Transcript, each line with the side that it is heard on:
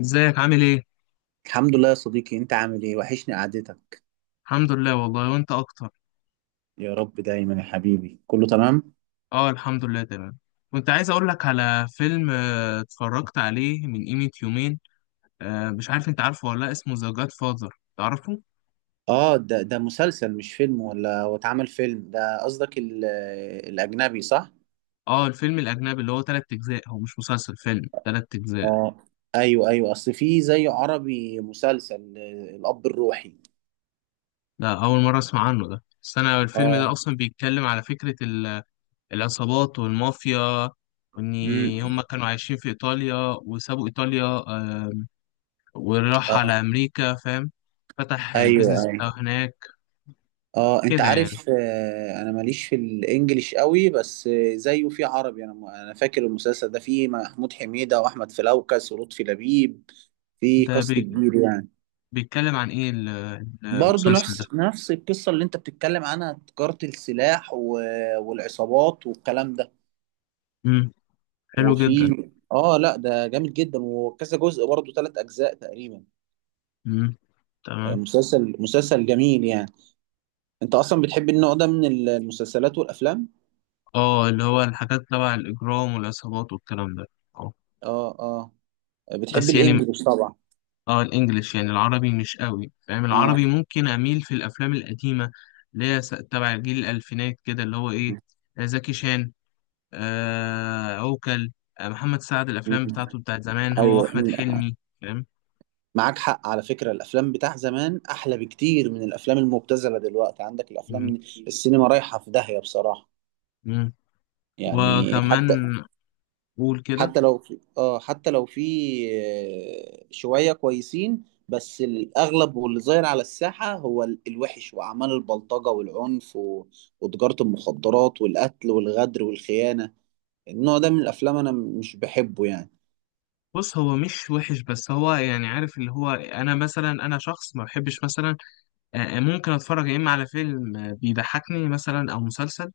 left: ازيك عامل ايه؟
right: الحمد لله يا صديقي، انت عامل ايه؟ وحشني قعدتك.
left: الحمد لله والله، وانت اكتر.
right: يا رب دايما يا حبيبي، كله تمام.
left: اه، الحمد لله تمام. كنت عايز اقول لك على فيلم، اتفرجت عليه من قيمة يومين. مش عارف انت عارفه ولا لا، اسمه ذا جاد فاذر، تعرفه؟
right: اه، ده مسلسل مش فيلم، ولا هو اتعمل فيلم؟ ده قصدك الاجنبي، صح؟
left: اه، الفيلم الاجنبي اللي هو 3 اجزاء، هو مش مسلسل، فيلم 3 اجزاء.
right: اه، ايوه ايوه. اصل في زي عربي مسلسل، الاب الروحي.
left: ده اول مرة اسمع عنه ده، بس انا الفيلم ده
right: اه.
left: اصلا بيتكلم على فكرة العصابات والمافيا، وان
right: امم.
left: هم كانوا عايشين في ايطاليا وسابوا ايطاليا، وراح
right: اه.
left: على امريكا، فاهم. فتح
right: ايوه
left: البيزنس بتاعه
right: ايوه.
left: هناك.
right: اه، انت
left: كده يعني.
right: عارف، انا ماليش في الانجليش قوي، بس زيه في عربي. انا فاكر المسلسل ده فيه محمود حميدة واحمد فلوكس ولطفي لبيب، في
left: ده
right: كاست
left: بي...
right: كبير يعني.
left: بيتكلم عن ايه
right: برضه
left: المسلسل ده.
right: نفس القصة اللي انت بتتكلم عنها، تجارة السلاح والعصابات والكلام ده.
left: امم. حلو جدا.
right: وفي اه لا، ده جامد جدا، وكذا جزء برضه ثلاث اجزاء تقريبا.
left: امم.
right: آه،
left: تمام.
right: مسلسل مسلسل جميل يعني. انت اصلا بتحب النوع ده من المسلسلات والافلام؟
left: اه، اللي هو الحاجات تبع الاجرام والعصابات والكلام ده. اه.
right: اه اه. بتحب
left: بس يعني.
right: الانجليش طبعا؟
left: اه، الانجليش يعني، العربي مش قوي فاهم،
right: اه
left: العربي ممكن اميل في الافلام القديمه اللي هي تبع جيل الالفينات كده، اللي هو ايه،
right: م-
left: زكي شان، عوكل، محمد سعد، الافلام
right: م-
left: بتاعته بتاعت زمان، هو
right: ايوه
left: واحمد
right: م-
left: حلمي، فاهم.
right: معاك حق، على فكرة الافلام بتاع زمان احلى بكتير من الافلام المبتذلة دلوقتي. عندك الافلام،
left: امم.
right: السينما رايحة في داهية بصراحة
left: امم.
right: يعني.
left: وكمان. قول كده.
right: حتى لو في شوية كويسين، بس الأغلب واللي ظاهر على الساحة هو الوحش وأعمال البلطجة والعنف وتجارة المخدرات والقتل والغدر والخيانة. النوع ده من الأفلام أنا مش بحبه يعني.
left: بص، هو مش وحش، بس هو يعني، عارف اللي هو انا مثلا، انا شخص ما بحبش مثلا، ممكن اتفرج يا اما على فيلم، بيضحكني مثلا، او مسلسل،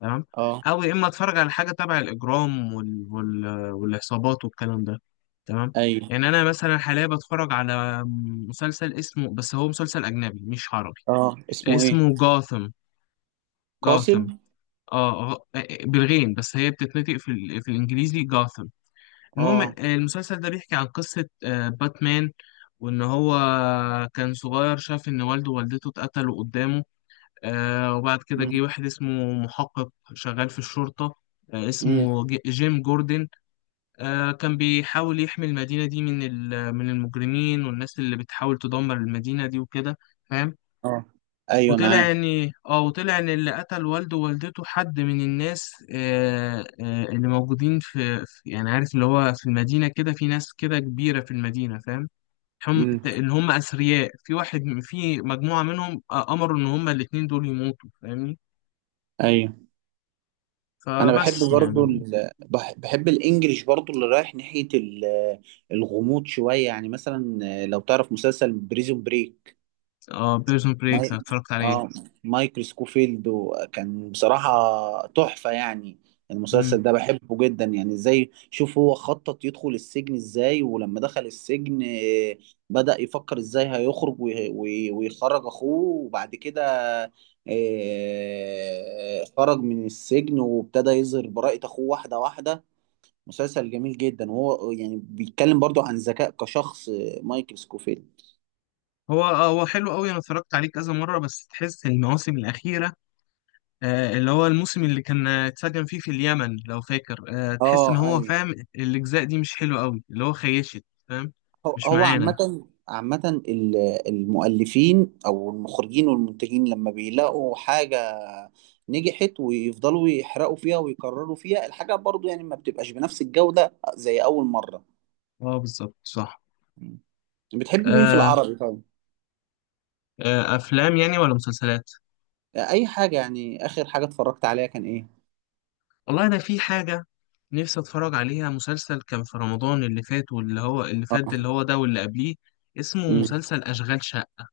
left: تمام.
right: اه.
left: او يا اما اتفرج على حاجه تبع الاجرام والعصابات والكلام ده، تمام.
right: أيوه.
left: يعني انا مثلا حاليا بتفرج على مسلسل، اسمه، بس هو مسلسل اجنبي مش عربي.
right: اه، اسمه إيه؟
left: اسمه جاثم. جاثم.
right: قاسم؟
left: اه. آه، بالغين، بس هي بتتنطق في الانجليزي جاثم. المهم،
right: اه.
left: المسلسل ده بيحكي عن قصة، باتمان. وإن هو كان صغير، شاف إن والده ووالدته اتقتلوا قدامه. وبعد كده جه
right: امم
left: واحد اسمه محقق، شغال في الشرطة،
right: امم.
left: اسمه جيم جوردن. كان بيحاول يحمي المدينة دي من المجرمين والناس اللي بتحاول تدمر المدينة دي وكده، فاهم.
right: اه. أيوه،
left: وطلع
right: معاك.
left: ان اه وطلع ان اللي قتل والده ووالدته حد من الناس، اللي موجودين في يعني، عارف اللي هو، في المدينة كده في ناس كده كبيرة في المدينة، فاهم. هم
right: امم.
left: اللي هم أثرياء، في واحد في مجموعة منهم، أمروا إن هم الاتنين دول يموتوا، فاهمني.
right: أيوه. انا بحب
left: فبس
right: برضو
left: يعني.
right: بحب الانجليش برضو، اللي رايح ناحية الغموض شوية يعني. مثلا لو تعرف مسلسل بريزون بريك،
left: اه، بيرسون بريك
right: ماي
left: اتفرجت عليه.
right: اه مايكل سكوفيلد، وكان بصراحة تحفة يعني.
left: مم.
right: المسلسل ده بحبه جدا يعني، ازاي شوف هو خطط يدخل السجن ازاي، ولما دخل السجن بدأ يفكر ازاي هيخرج ويخرج اخوه. وبعد كده خرج من السجن، وابتدى يظهر براءة اخوه واحدة واحدة. مسلسل جميل جدا، وهو يعني بيتكلم برضو عن ذكاء كشخص، مايكل سكوفيلد.
left: هو، هو حلو قوي، انا اتفرجت عليه كذا مرة، بس تحس المواسم الأخيرة، اللي هو الموسم اللي كان اتسجن فيه في اليمن، لو فاكر، تحس ان
right: اه،
left: هو
right: ايوه.
left: فاهم، الاجزاء دي مش حلوه قوي، اللي هو خيشت، فاهم.
right: هو
left: مش
right: هو
left: معانا.
right: عامة عامة ال- المؤلفين أو المخرجين والمنتجين لما بيلاقوا حاجة نجحت ويفضلوا يحرقوا فيها ويكرروا فيها الحاجة، برضو يعني ما بتبقاش بنفس الجودة زي أول مرة.
left: اه بالظبط، صح.
right: مم. بتحب مين في
left: آه.
right: العربي طيب؟
left: آه، افلام يعني ولا مسلسلات؟
right: أي حاجة يعني، آخر حاجة اتفرجت عليها كان إيه؟
left: والله انا في حاجه نفسي اتفرج عليها، مسلسل كان في رمضان اللي فات، واللي هو اللي فات ده،
right: اه.
left: اللي هو ده، واللي قبليه، اسمه،
right: مم.
left: مسلسل اشغال شقه.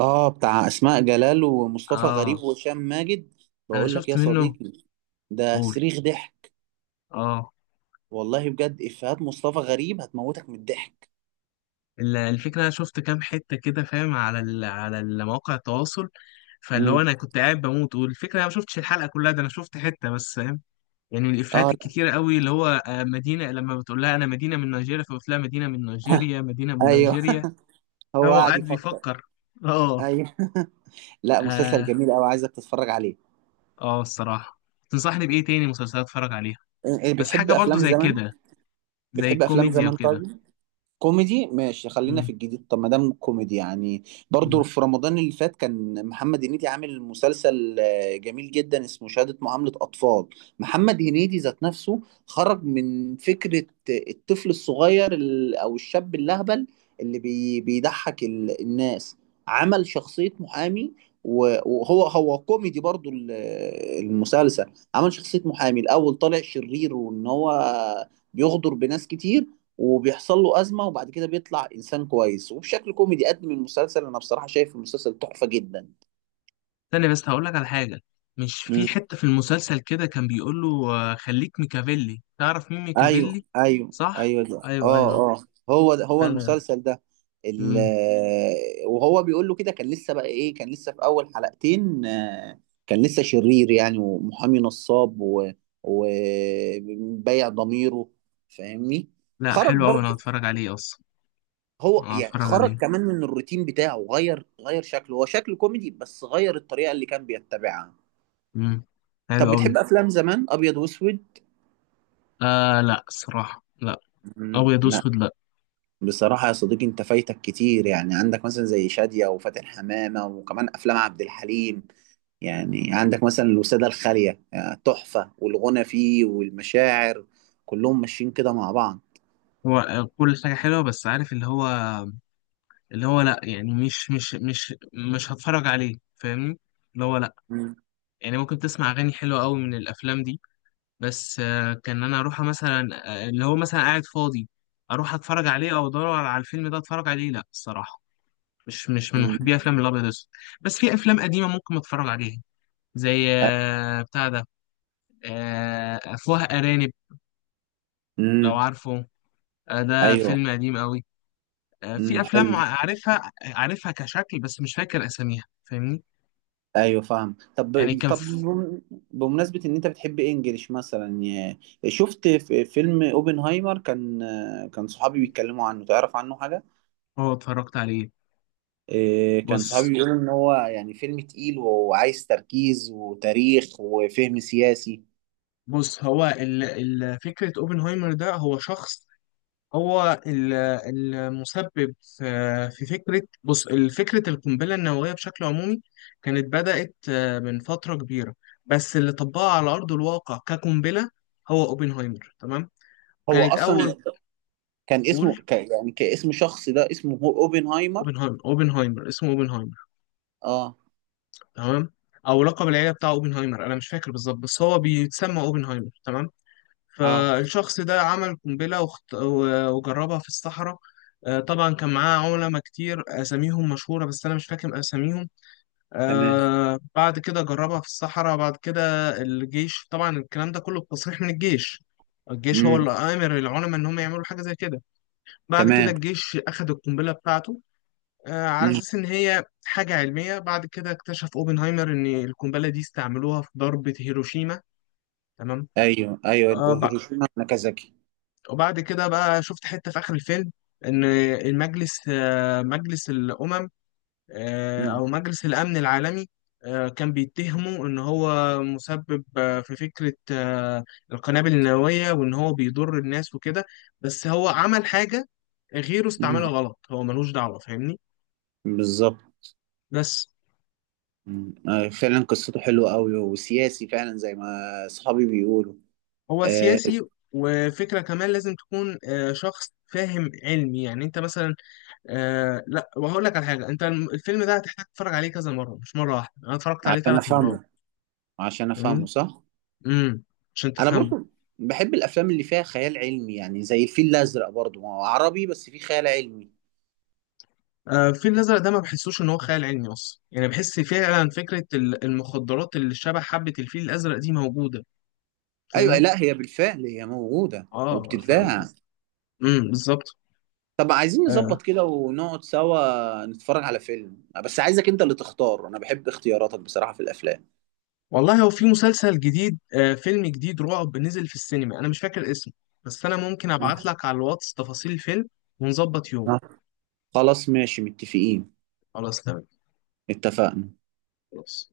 right: آه، بتاع أسماء جلال ومصطفى غريب
left: اه.
right: وهشام ماجد.
left: انا
right: بقول لك
left: شفت
right: يا
left: منه.
right: صديقي، ده
left: قول.
right: صريخ ضحك.
left: اه.
right: والله بجد إفيهات مصطفى غريب هتموتك من الضحك.
left: الفكرة، أنا شفت كام حتة كده فاهم، على مواقع التواصل، فاللي هو أنا كنت قاعد بموت، والفكرة أنا ما شفتش الحلقة كلها، ده أنا شفت حتة بس، فاهم. يعني من الإفيهات
right: اه. لأ،
left: الكتيرة قوي، اللي هو مدينة لما بتقول لها أنا مدينة من نيجيريا، فبتقول لها مدينة من نيجيريا، مدينة من
right: ايوه
left: نيجيريا، فاهم.
right: هو
left: هو
right: قاعد
left: قاعد
right: يفكر.
left: بيفكر. أه.
right: ايوه. لا، مسلسل
left: أه.
right: جميل قوي، عايزك تتفرج عليه.
left: أه، الصراحة، تنصحني بإيه تاني مسلسلات أتفرج عليها؟
right: إيه،
left: بس
right: بتحب
left: حاجة برضو
right: افلام
left: زي
right: زمان؟
left: كده، زي
right: بتحب افلام
left: الكوميديا
right: زمان
left: وكده.
right: طيب. كوميدي ماشي، خلينا في الجديد. طب ما دام كوميدي يعني، برضو
left: مم.
right: في رمضان اللي فات كان محمد هنيدي عامل مسلسل جميل جدا، اسمه شهادة معاملة أطفال. محمد هنيدي ذات نفسه خرج من فكرة الطفل الصغير أو الشاب اللهبل اللي بيضحك الناس. عمل شخصية محامي، وهو كوميدي برضو المسلسل. عمل شخصية محامي الأول، طالع شرير وإن هو بيغدر بناس كتير، وبيحصل له أزمة، وبعد كده بيطلع إنسان كويس. وبشكل كوميدي قدم المسلسل، أنا بصراحة شايف المسلسل تحفة جدا.
left: ثانية بس هقول لك على حاجة. مش في
right: مم.
left: حتة في المسلسل كده كان بيقول له، خليك ميكافيلي، تعرف مين
right: أيوه
left: ميكافيلي؟
right: أيوه
left: صح.
right: أيوه. ده
left: ايوه، ايوه.
right: أه أه. هو ده هو
left: انا.
right: المسلسل ده.
left: مم.
right: وهو بيقول له كده، كان لسه بقى إيه، كان لسه في أول حلقتين، كان لسه شرير يعني، ومحامي نصاب وبيع ضميره، فاهمني؟
left: لا،
right: خرج
left: حلو قوي، انا
right: برضه،
left: هتفرج عليه اصلا.
right: هو
left: أنا
right: يعني
left: هتفرج
right: خرج
left: عليه.
right: كمان من الروتين بتاعه، غير شكله. هو شكله كوميدي بس غير الطريقة اللي كان بيتبعها.
left: مم. حلو
right: طب
left: قوي.
right: بتحب أفلام زمان أبيض وأسود؟
left: لا الصراحة، لا.
right: مم،
left: ابيض
right: لا.
left: واسود لا.
right: بصراحة يا صديقي أنت فايتك كتير يعني، عندك مثلا زي شادية وفاتن حمامة، وكمان أفلام عبد الحليم. يعني عندك مثلا الوسادة الخالية يعني تحفة، والغنى فيه، والمشاعر، كلهم ماشيين كده مع بعض.
left: هو كل حاجة حلوة، بس عارف اللي هو، اللي هو لا يعني، مش مش هتفرج عليه، فاهمني. اللي هو لا.
right: مم.
left: يعني ممكن تسمع اغاني حلوة قوي من الافلام دي، بس كان انا اروح مثلا، اللي هو مثلا قاعد فاضي، اروح اتفرج عليه، او ادور على الفيلم ده اتفرج عليه. لا، الصراحه، مش من
right: مم.
left: محبي افلام الابيض والاسود. بس في افلام قديمه ممكن اتفرج عليها، زي
right: أ-
left: بتاع ده، افواه ارانب، لو
right: مم.
left: عارفه، ده
right: أيوه.
left: فيلم قديم قوي.
right: مم.
left: في افلام
right: حلو.
left: عارفها عارفها كشكل، بس مش فاكر اساميها، فاهمني.
right: ايوه فاهم.
left: يعني
right: طب طب بم- بمناسبه ان انت بتحب انجليش مثلا، شفت في فيلم اوبنهايمر. كان صحابي بيتكلموا عنه، تعرف عنه حاجه؟
left: هو، اتفرجت عليه.
right: إيه، كان
left: بص
right: صحابي بيقولوا ان هو يعني فيلم تقيل، وعايز تركيز وتاريخ وفهم سياسي.
left: بص، هو فكرة اوبنهايمر ده، هو شخص، هو المسبب في فكرة. بص، فكرة القنبلة النووية بشكل عمومي كانت بدأت من فترة كبيرة، بس اللي طبقها على أرض الواقع كقنبلة هو أوبنهايمر، تمام.
right: هو
left: كانت أول.
right: اصلا كان اسمه
left: قول.
right: ك يعني كاسم شخص، ده اسمه هو اوبنهايمر؟
left: أوبنهايمر. أوبنهايمر، اسمه أوبنهايمر،
right: اه
left: تمام. أو لقب العيلة بتاع أوبنهايمر، أنا مش فاكر بالظبط، بس هو بيتسمى أوبنهايمر، تمام.
right: اه.
left: فالشخص ده عمل قنبلة، وجربها في الصحراء. طبعا كان معاه علماء كتير، اساميهم مشهوره، بس انا مش فاكر اساميهم.
right: تمام.
left: بعد كده جربها في الصحراء، بعد كده الجيش، طبعا الكلام ده كله بتصريح من الجيش، الجيش هو
right: امم.
left: اللي آمر العلماء إن هم يعملوا حاجة زي كده. بعد كده
right: تمام.
left: الجيش أخد القنبلة بتاعته، آه، على
right: امم.
left: أساس إن هي حاجة علمية. بعد كده اكتشف أوبنهايمر إن القنبلة دي استعملوها في ضربة هيروشيما، تمام.
right: ايوه
left: آه
right: ايوه،
left: بع-
right: هيروشيما ناكازاكي.
left: وبعد كده بقى شفت حتة في آخر الفيلم، إن المجلس آه مجلس الأمم، أو
right: امم.
left: مجلس الأمن العالمي، كان بيتهمه إن هو مسبب في فكرة القنابل النووية، وإن هو بيضر الناس وكده. بس هو عمل حاجة، غيره استعملها
right: أمم،
left: غلط، هو ملوش دعوة، فاهمني.
right: بالظبط.
left: بس.
right: مم. فعلا قصته حلوة قوي، وسياسي فعلا زي ما صحابي بيقولوا.
left: هو
right: آه،
left: سياسي، وفكرة كمان لازم تكون شخص فاهم علمي. يعني انت مثلا، لا، وهقول لك على حاجة، انت الفيلم ده هتحتاج تتفرج عليه كذا مرة، مش مرة واحدة، انا اتفرجت عليه
right: عشان
left: 3 مرات،
right: افهمه، عشان افهمه
left: فاهمني.
right: صح.
left: امم. عشان
right: انا
left: تفهمه.
right: برضو بحب الافلام اللي فيها خيال علمي يعني، زي الفيل الازرق. برضو ما هو عربي بس فيه خيال علمي.
left: الفيل الأزرق ده، ما بحسوش إن هو خيال علمي أصلا، يعني بحس فعلا فكرة المخدرات اللي شبه حبة الفيل الأزرق دي موجودة،
right: ايوه،
left: فاهمني؟
right: لا، هي بالفعل هي موجودة
left: آه، فاهم.
right: وبتتباع.
left: امم، بالظبط.
right: طب عايزين
left: آه.
right: نظبط كده ونقعد سوا نتفرج على فيلم، بس عايزك انت اللي تختار، انا بحب اختياراتك بصراحة في الافلام.
left: والله هو في مسلسل جديد آه فيلم جديد رعب نزل في السينما، أنا مش فاكر اسمه، بس أنا ممكن
right: آه.
left: أبعت لك على الواتس تفاصيل الفيلم ونظبط يوم.
right: آه. خلاص ماشي، متفقين.
left: خلاص تمام.
right: اتفقنا.
left: خلاص.